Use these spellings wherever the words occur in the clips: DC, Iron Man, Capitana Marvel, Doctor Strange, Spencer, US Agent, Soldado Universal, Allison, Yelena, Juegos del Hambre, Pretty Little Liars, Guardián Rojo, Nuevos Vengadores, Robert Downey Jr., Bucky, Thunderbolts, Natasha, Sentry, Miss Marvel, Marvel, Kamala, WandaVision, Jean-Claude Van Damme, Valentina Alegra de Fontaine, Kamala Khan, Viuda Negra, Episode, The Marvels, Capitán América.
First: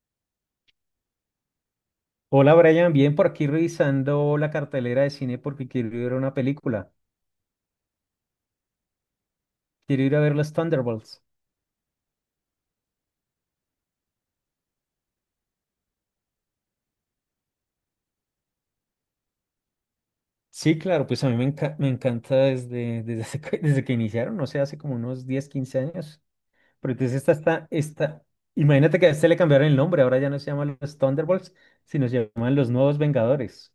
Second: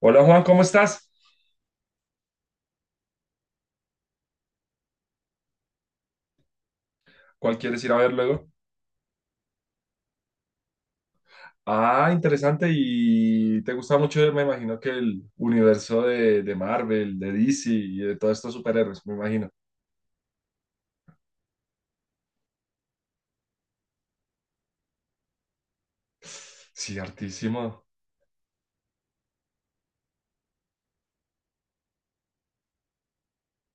Hola Juan, ¿cómo estás? Hola Brian, bien por aquí revisando la cartelera de cine porque quiero ir a ver una película. ¿Cuál quieres ir a ver luego? Quiero ir a ver los Thunderbolts. Ah, interesante. Y te gusta mucho, me imagino que el universo de Marvel, de DC y de todos estos superhéroes, me imagino. Sí, claro, pues a mí me, enca- me encanta desde que iniciaron, no sé, hace como unos 10, 15 años. Pero Sí, entonces hartísimo. Imagínate que a este le cambiaron el nombre, ahora ya no se llaman los Thunderbolts, sino se llaman los Nuevos Vengadores.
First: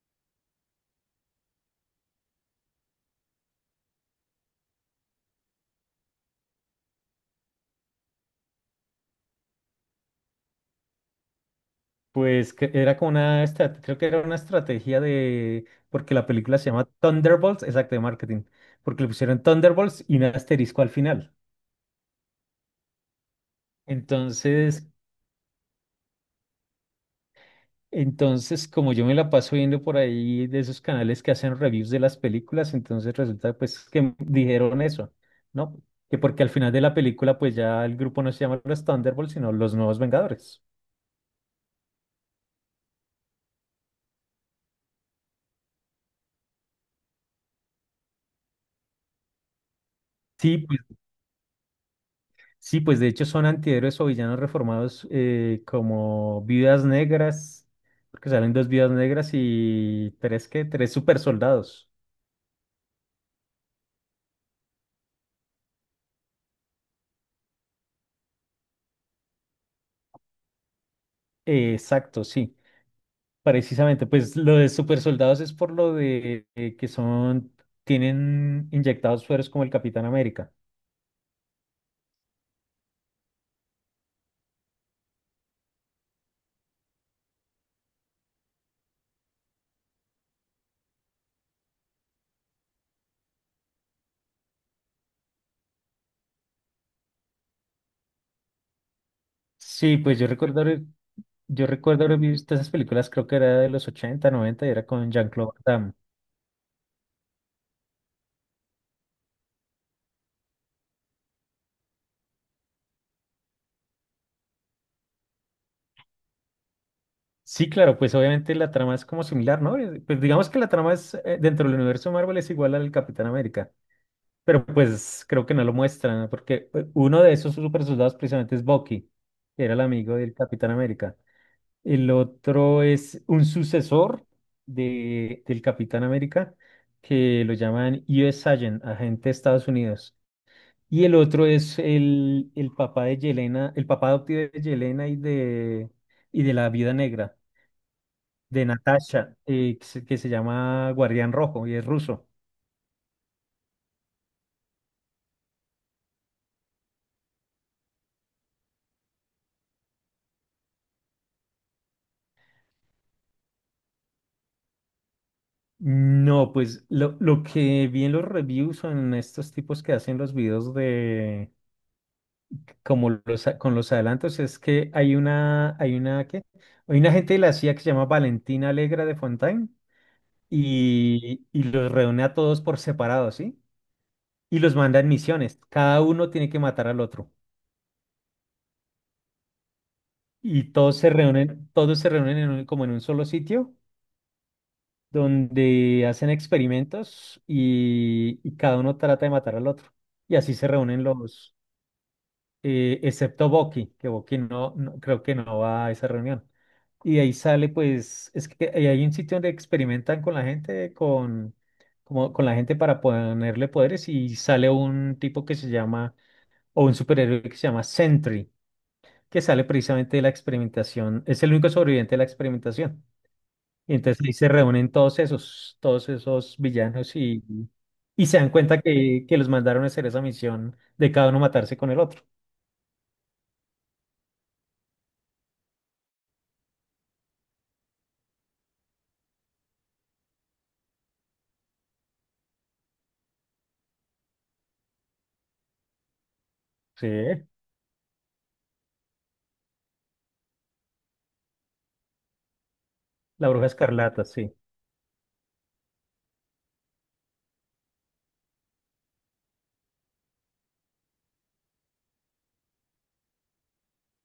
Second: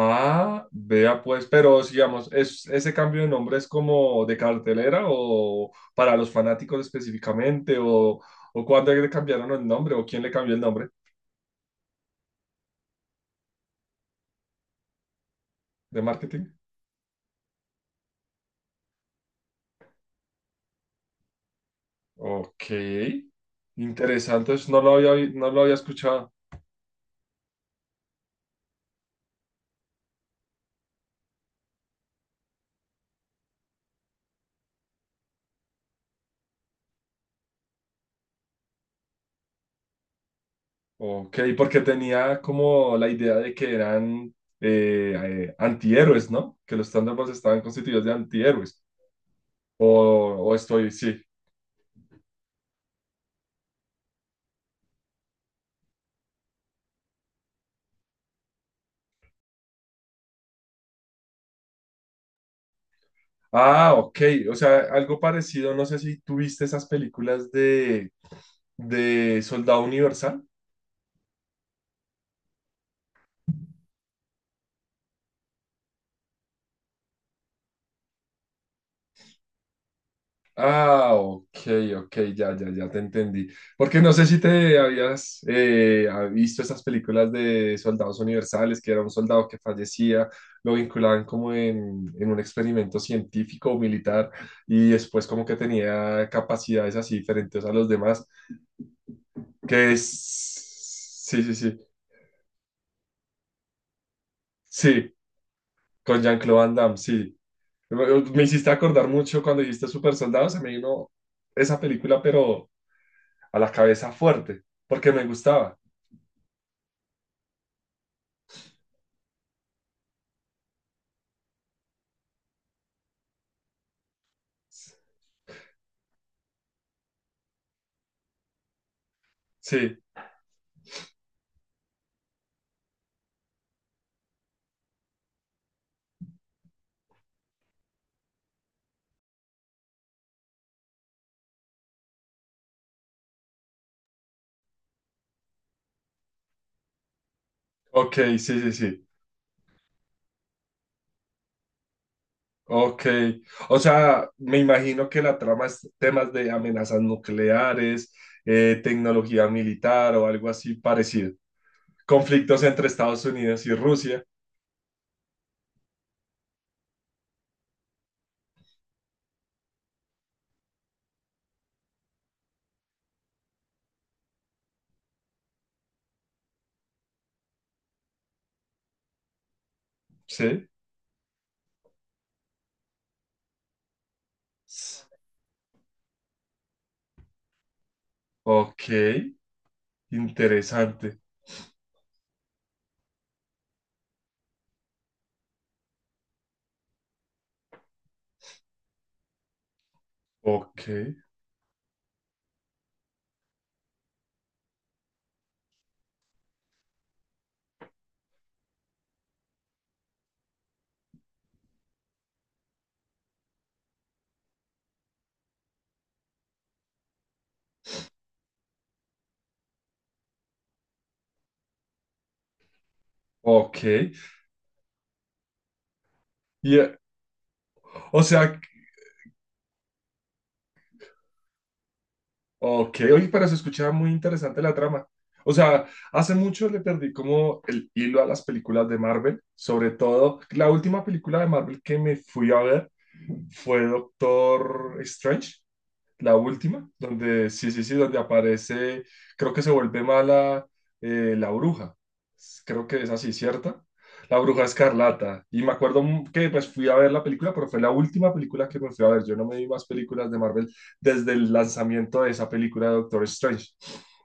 Ah, vea pues, pero digamos, ¿ese cambio de nombre es como de cartelera o para los fanáticos específicamente? O cuándo le cambiaron el nombre? ¿O quién le cambió el nombre Pues que era como creo que era una estrategia de, de porque la marketing? película se llama Thunderbolts, exacto, de marketing, porque le pusieron Thunderbolts y un asterisco al final. Ok, interesante, eso no Entonces, lo había, no lo había escuchado. entonces, como yo me la paso viendo por ahí de esos canales que hacen reviews de las películas, entonces resulta pues que dijeron eso, ¿no? Que porque al final de la película pues ya el grupo no se llama los Thunderbolts, sino los Nuevos Vengadores. Ok, porque tenía como la idea de que eran eh, antihéroes, ¿no? Que los Thunderbolts estaban constituidos de antihéroes. O, o Sí, pues, estoy, sí. sí, pues de hecho son antihéroes o villanos reformados como viudas negras, porque salen dos viudas negras y tres super soldados. Ah, ok. O sea, algo parecido. No sé si tuviste esas películas de Soldado Universal. Exacto, sí. Precisamente, pues lo de super soldados es por lo de tienen inyectados sueros como el Capitán América. Ah, ok, ok, ya, ya, ya te entendí. Porque no sé si te habías visto esas películas de soldados universales, que era un soldado que fallecía, lo vinculaban como en un experimento científico o militar y después como que tenía capacidades así diferentes a los demás, que Sí, pues es... Sí, sí, yo sí, recuerdo haber visto esas películas, creo que era de los 80, noventa y era con sí, Jean-Claude Van Damme. con Jean-Claude Van Damme, sí. Me, me hiciste acordar mucho cuando dijiste Super Soldados, se me vino esa película, pero a la cabeza fuerte, porque me gustaba. Sí, claro, pues obviamente la trama es como similar, ¿no? Pues digamos que dentro del universo Marvel es igual al Capitán América, pero pues creo que no lo muestran, ¿no? Porque uno de esos super soldados precisamente es Bucky, que era el Sí, amigo del Capitán América. El otro es un sucesor del Capitán América, que lo llaman US Agent, agente de Estados Unidos. Y el otro es el papá de Yelena, el papá adoptivo de Yelena y de la Viuda Negra, ok, sí, de sí, sí. Natasha, que se llama Guardián Rojo y es ruso. Ok. O sea, me imagino que la trama es temas de amenazas nucleares, tecnología militar o algo así parecido. Conflictos entre Estados Unidos y Rusia. No, pues lo que vi en los reviews o en estos tipos que hacen los videos como con los adelantos, es que ¿qué? Hay una gente de la CIA que se llama Valentina Alegra de Fontaine Sí. Y los reúne a todos por separado, ¿sí? Y los manda en misiones. Cada uno tiene que matar al otro. Ok, Y interesante. Todos se reúnen en como en un solo sitio donde hacen experimentos y cada uno trata de matar al otro. Y así se Ok, reúnen excepto Boqui, que Boqui no, no- creo que no va a esa reunión. Y de ahí sale, pues, es que ahí hay un sitio donde experimentan con la gente, con, como, con la gente para ponerle poderes y sale un tipo que se llama, o un superhéroe que se llama Sentry, que sale precisamente de la experimentación, es el único sobreviviente de la experimentación. ok. Y entonces ahí se reúnen todos esos Y, villanos o y se dan sea, cuenta que los mandaron a hacer esa misión de cada uno matarse con el otro. Ok, oye, pero se escuchaba muy interesante la trama. O sea, hace mucho le perdí como el hilo a las películas de Marvel, sobre todo la última película de Marvel que me fui a ver fue Doctor Strange la última, Sí. donde sí, sí, sí, donde aparece, creo que se vuelve mala la bruja. Creo que es así, La Bruja ¿cierta? Escarlata, La sí. Bruja Escarlata. Y me acuerdo que pues fui a ver la película, pero fue la última película que me fui a ver. Yo no me vi más películas de Marvel desde el lanzamiento de esa película de Doctor Strange.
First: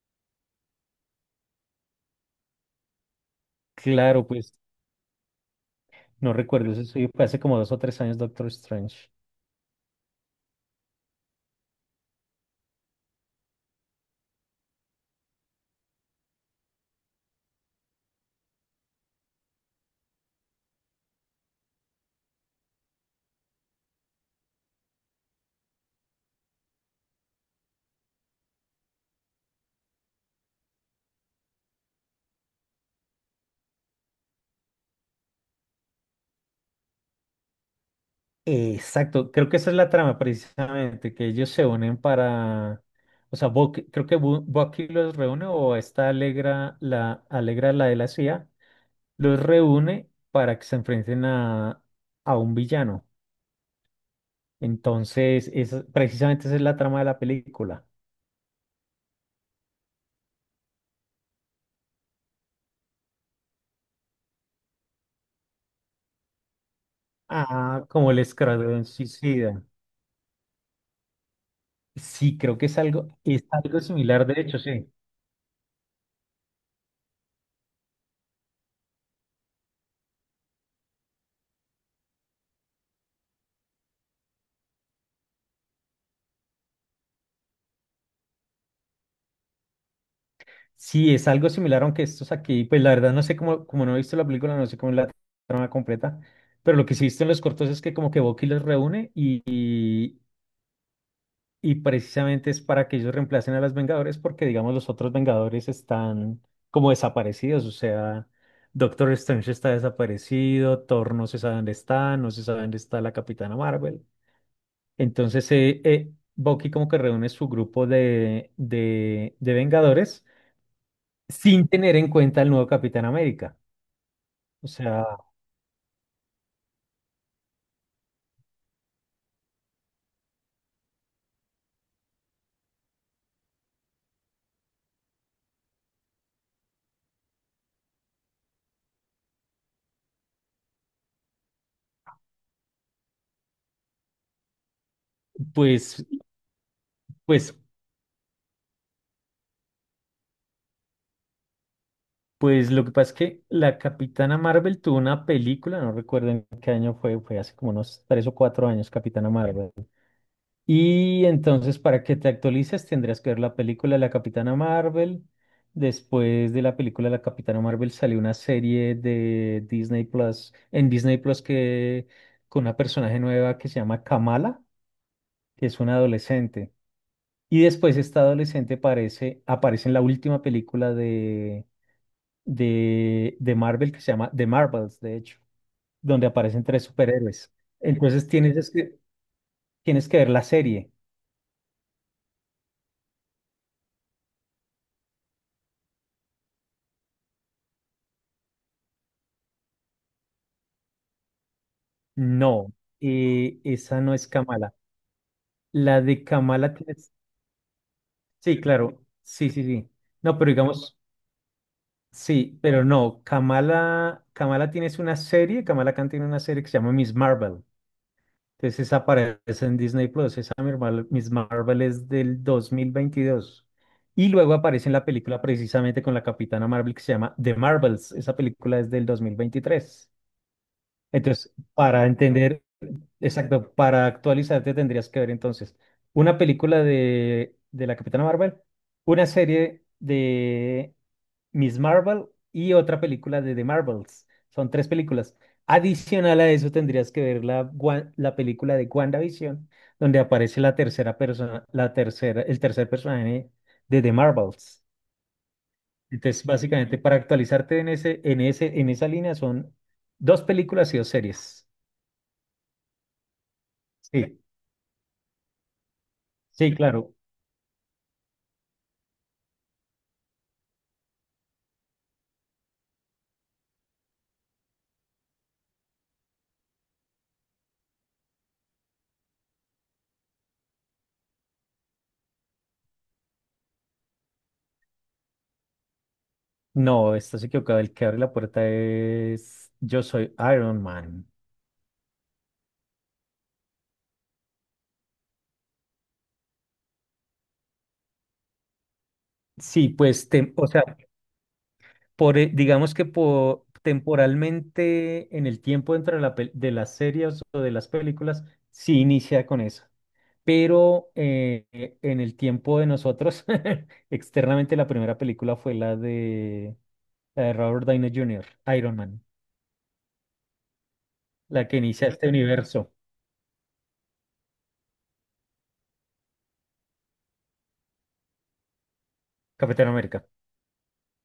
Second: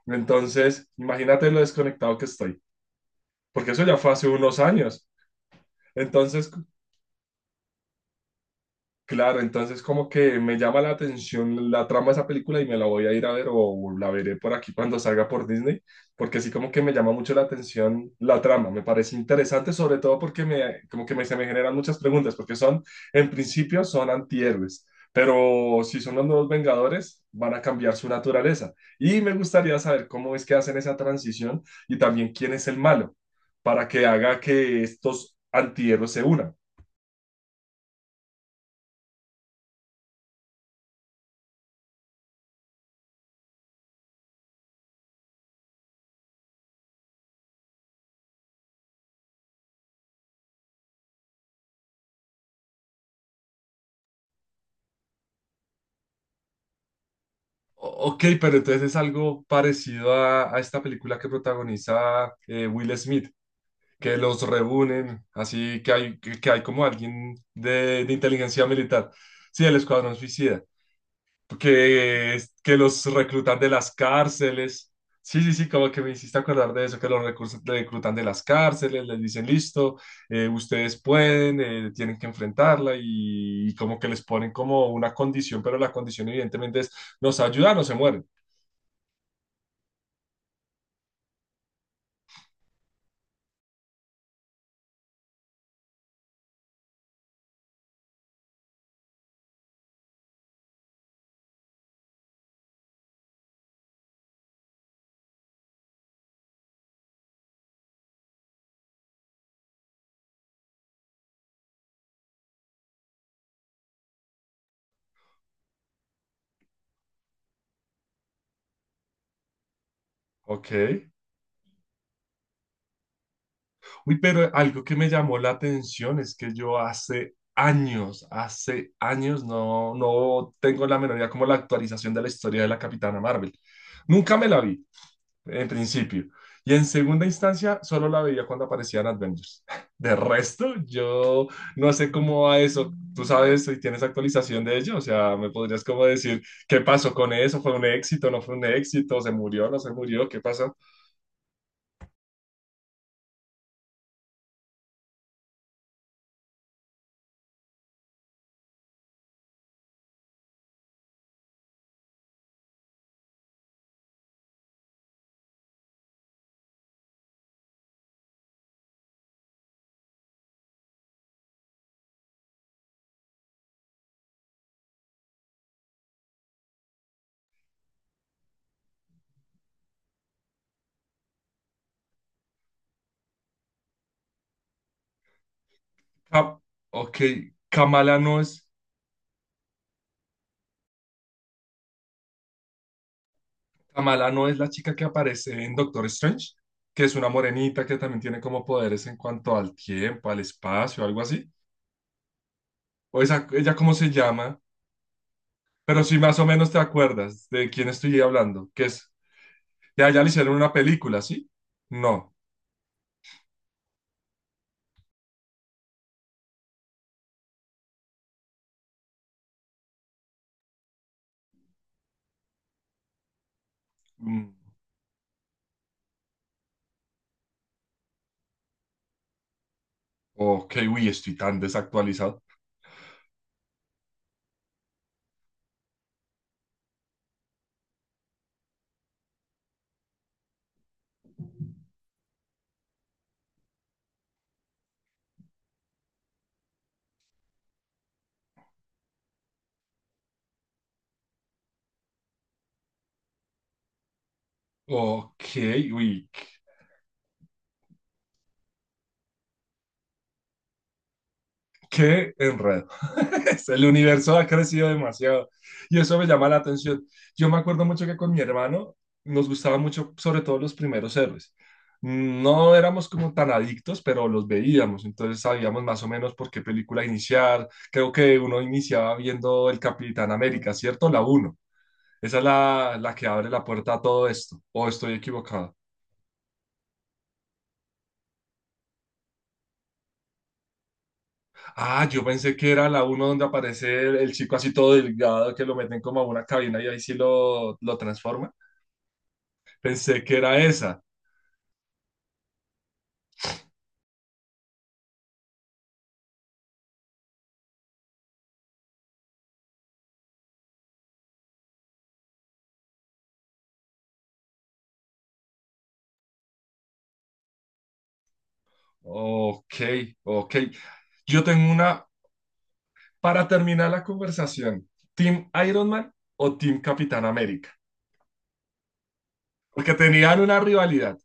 Entonces, imagínate lo desconectado que estoy, porque eso ya fue Claro, hace pues unos años. no Entonces, recuerdo, eso sí, fue hace como dos o tres años Doctor Strange. claro, entonces como que me llama la atención la trama de esa película y me la voy a ir a ver o la veré por aquí cuando salga por Disney, porque sí como que me llama mucho la atención la trama, me parece interesante, sobre todo porque me, como que me, se me generan muchas preguntas, porque son, en principio son antihéroes, pero si son los Nuevos Vengadores, van a cambiar su naturaleza. Y me gustaría saber cómo es que hacen esa transición y también quién es el malo, para que haga que estos antihéroes se unan. Exacto, creo que esa es la trama precisamente, que ellos se unen para, o sea, Bucky los reúne o la Alegra, la de la CIA, los reúne para que se enfrenten a un villano. Entonces, precisamente esa es la trama de la película. Ok, pero entonces es algo parecido a esta película que protagoniza Will Smith, que los reúnen, así que hay, que hay como alguien Ah, como de el inteligencia escuadrón militar, suicida. sí, el Escuadrón Suicida, Sí, creo que que es los es reclutan de algo las similar, de hecho, sí. cárceles, sí, sí, sí, como que me hiciste acordar de eso, que reclutan de las cárceles, les dicen listo, ustedes pueden, tienen que enfrentarla y como que les ponen como una condición, pero la condición evidentemente es nos ayudan o se mueren. Sí, es algo similar, aunque estos aquí, pues la verdad no sé cómo, como no he visto la película, no sé cómo es la trama completa, pero lo que sí he visto en los cortos es que como que Bucky los reúne y, y precisamente es para que ellos reemplacen a los Vengadores porque digamos los otros Vengadores están como desaparecidos, o sea, Doctor Strange está desaparecido, Thor no se sabe dónde está, no se sabe dónde está la Capitana Marvel. Entonces, Bucky como que reúne su grupo de Vengadores Ok. sin tener en cuenta el nuevo Capitán América. Uy, pero O algo que sea, me llamó la atención es que yo hace años no, no tengo la menor idea como la actualización de la historia de la Capitana Marvel. Nunca me la vi, en principio. Y en segunda instancia, solo la veía cuando aparecían Avengers. De resto, yo no sé cómo va eso. ¿Tú sabes si tienes actualización de ello? O sea, ¿me podrías pues, como decir qué pasó con pues, eso? ¿Fue un éxito? ¿No fue un éxito? ¿Se murió? ¿No se murió? ¿Qué pasó? pues lo que pasa es que la Capitana Marvel tuvo una película, no recuerdo en qué año fue, fue hace como unos tres o cuatro años, Capitana Marvel. Y entonces, para que te actualices, tendrías que ver la película de la Capitana Marvel. Después de la película de la Capitana Marvel salió una serie de Disney Plus, en Disney Plus que con una personaje nueva que se llama Kamala, que es una adolescente. Y después esta adolescente aparece en la última película de Marvel que se llama The Marvels, de hecho, donde Ah, aparecen tres ok, superhéroes. Kamala Entonces no tienes es. es que, tienes que ver la serie. Kamala no es la chica que aparece en Doctor Strange, que es una morenita que también tiene como poderes en cuanto al tiempo, al espacio, algo así. No, O esa, ella cómo esa se no es llama, Kamala. La pero si de más o menos Kamala te tienes- acuerdas de quién estoy Sí, hablando, que claro. es, Sí, sí, sí. ya, ya le No, pero hicieron una digamos, película, ¿sí? No. sí, pero no. Kamala tienes una serie, Kamala Khan tiene una serie que se llama Miss Marvel. Entonces esa aparece en Disney Plus, esa Miss Marvel, Miss Marvel es del 2022. Y Mm, luego aparece en la película precisamente con la Capitana Marvel que se llama The Marvels. Esa película es del 2023. ok, uy, estoy Entonces, tan para desactualizado. entender, exacto, para actualizarte tendrías que ver entonces una película de la Capitana Marvel, una serie de Miss Marvel y otra película de The Marvels. Son tres películas. Adicional a eso tendrías que ver la película de WandaVision, donde aparece la tercera persona, la tercera, el tercer personaje de The Marvels. Ok, uy, Entonces, básicamente, para actualizarte en en esa línea son dos películas y dos series. qué enredo. El universo Sí, ha crecido demasiado y eso me llama la sí, atención. claro. Yo me acuerdo mucho que con mi hermano nos gustaba mucho, sobre todo los primeros héroes. No éramos como tan adictos, pero los veíamos, entonces sabíamos más o menos por qué película iniciar. Creo que uno iniciaba viendo El Capitán América, ¿cierto? La uno. Esa es la que abre la puerta a todo esto, o estoy equivocado. No, estás equivocado. El que abre la puerta es Yo soy Iron Man. Ah, yo pensé que era la uno donde aparece el chico así todo delgado que lo meten como a una cabina y ahí sí lo transforma. Sí, Pensé pues, que era o sea, esa. por, digamos que temporalmente en el tiempo dentro de, de las series o de las películas, sí inicia con eso. Pero en el tiempo de nosotros, externamente la primera película fue la de Robert Downey Jr., Iron Man, Ok, ok. Yo la tengo que una inicia este universo, para terminar la conversación. ¿Team Iron Man o Team Capitán América? Capitán Porque América. tenían una rivalidad,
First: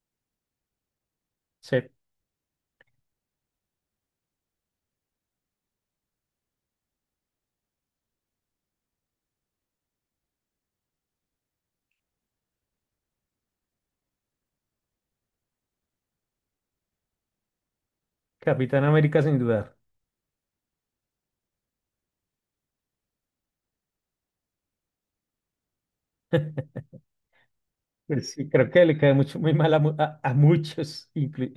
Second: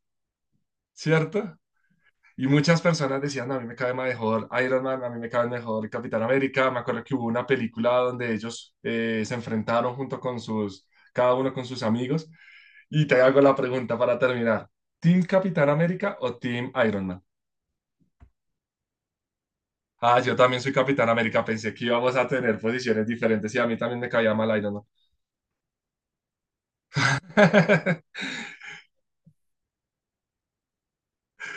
¿cierto? Sí, Y muchas personas decían, a mí me cae mejor Iron Man, a mí me cae mejor Capitán América. Me acuerdo que hubo una película donde ellos se enfrentaron junto con sus, cada uno con sus amigos. Y te hago la pregunta para terminar. ¿Team Capitán América o Team Iron Man? Capitán América sin dudar. Ah, yo también soy Capitán América. Pensé que íbamos a tener posiciones diferentes y a mí también me caía mal Iron Man. Pues sí, creo que le cae muy mal a, a muchos,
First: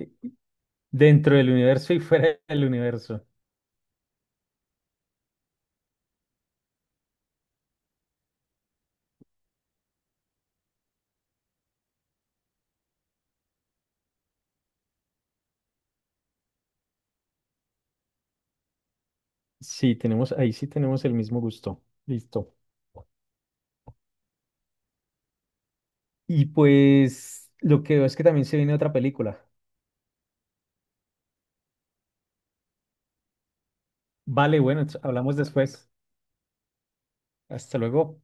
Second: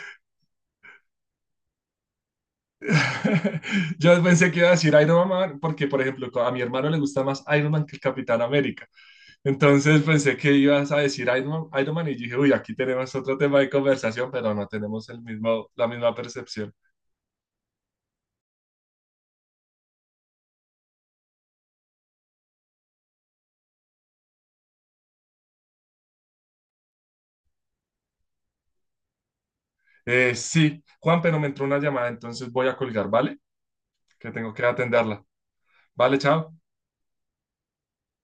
dentro del universo y fuera del universo. Yo pensé que iba a decir Iron Man porque, por ejemplo, a mi hermano le gusta más Iron Man que el Capitán América. Entonces pensé que ibas a decir Iron Man, Iron Man y dije, uy, aquí tenemos otro tema de conversación, pero no tenemos el mismo, la misma percepción. Sí, tenemos, ahí sí tenemos el mismo gusto. Listo. Y pues lo que veo es que también se viene otra película. Sí, Juan, pero me entró una llamada, entonces voy a colgar, ¿vale? Que tengo Vale, que bueno, atenderla. hablamos después. Vale, chao. Hasta luego.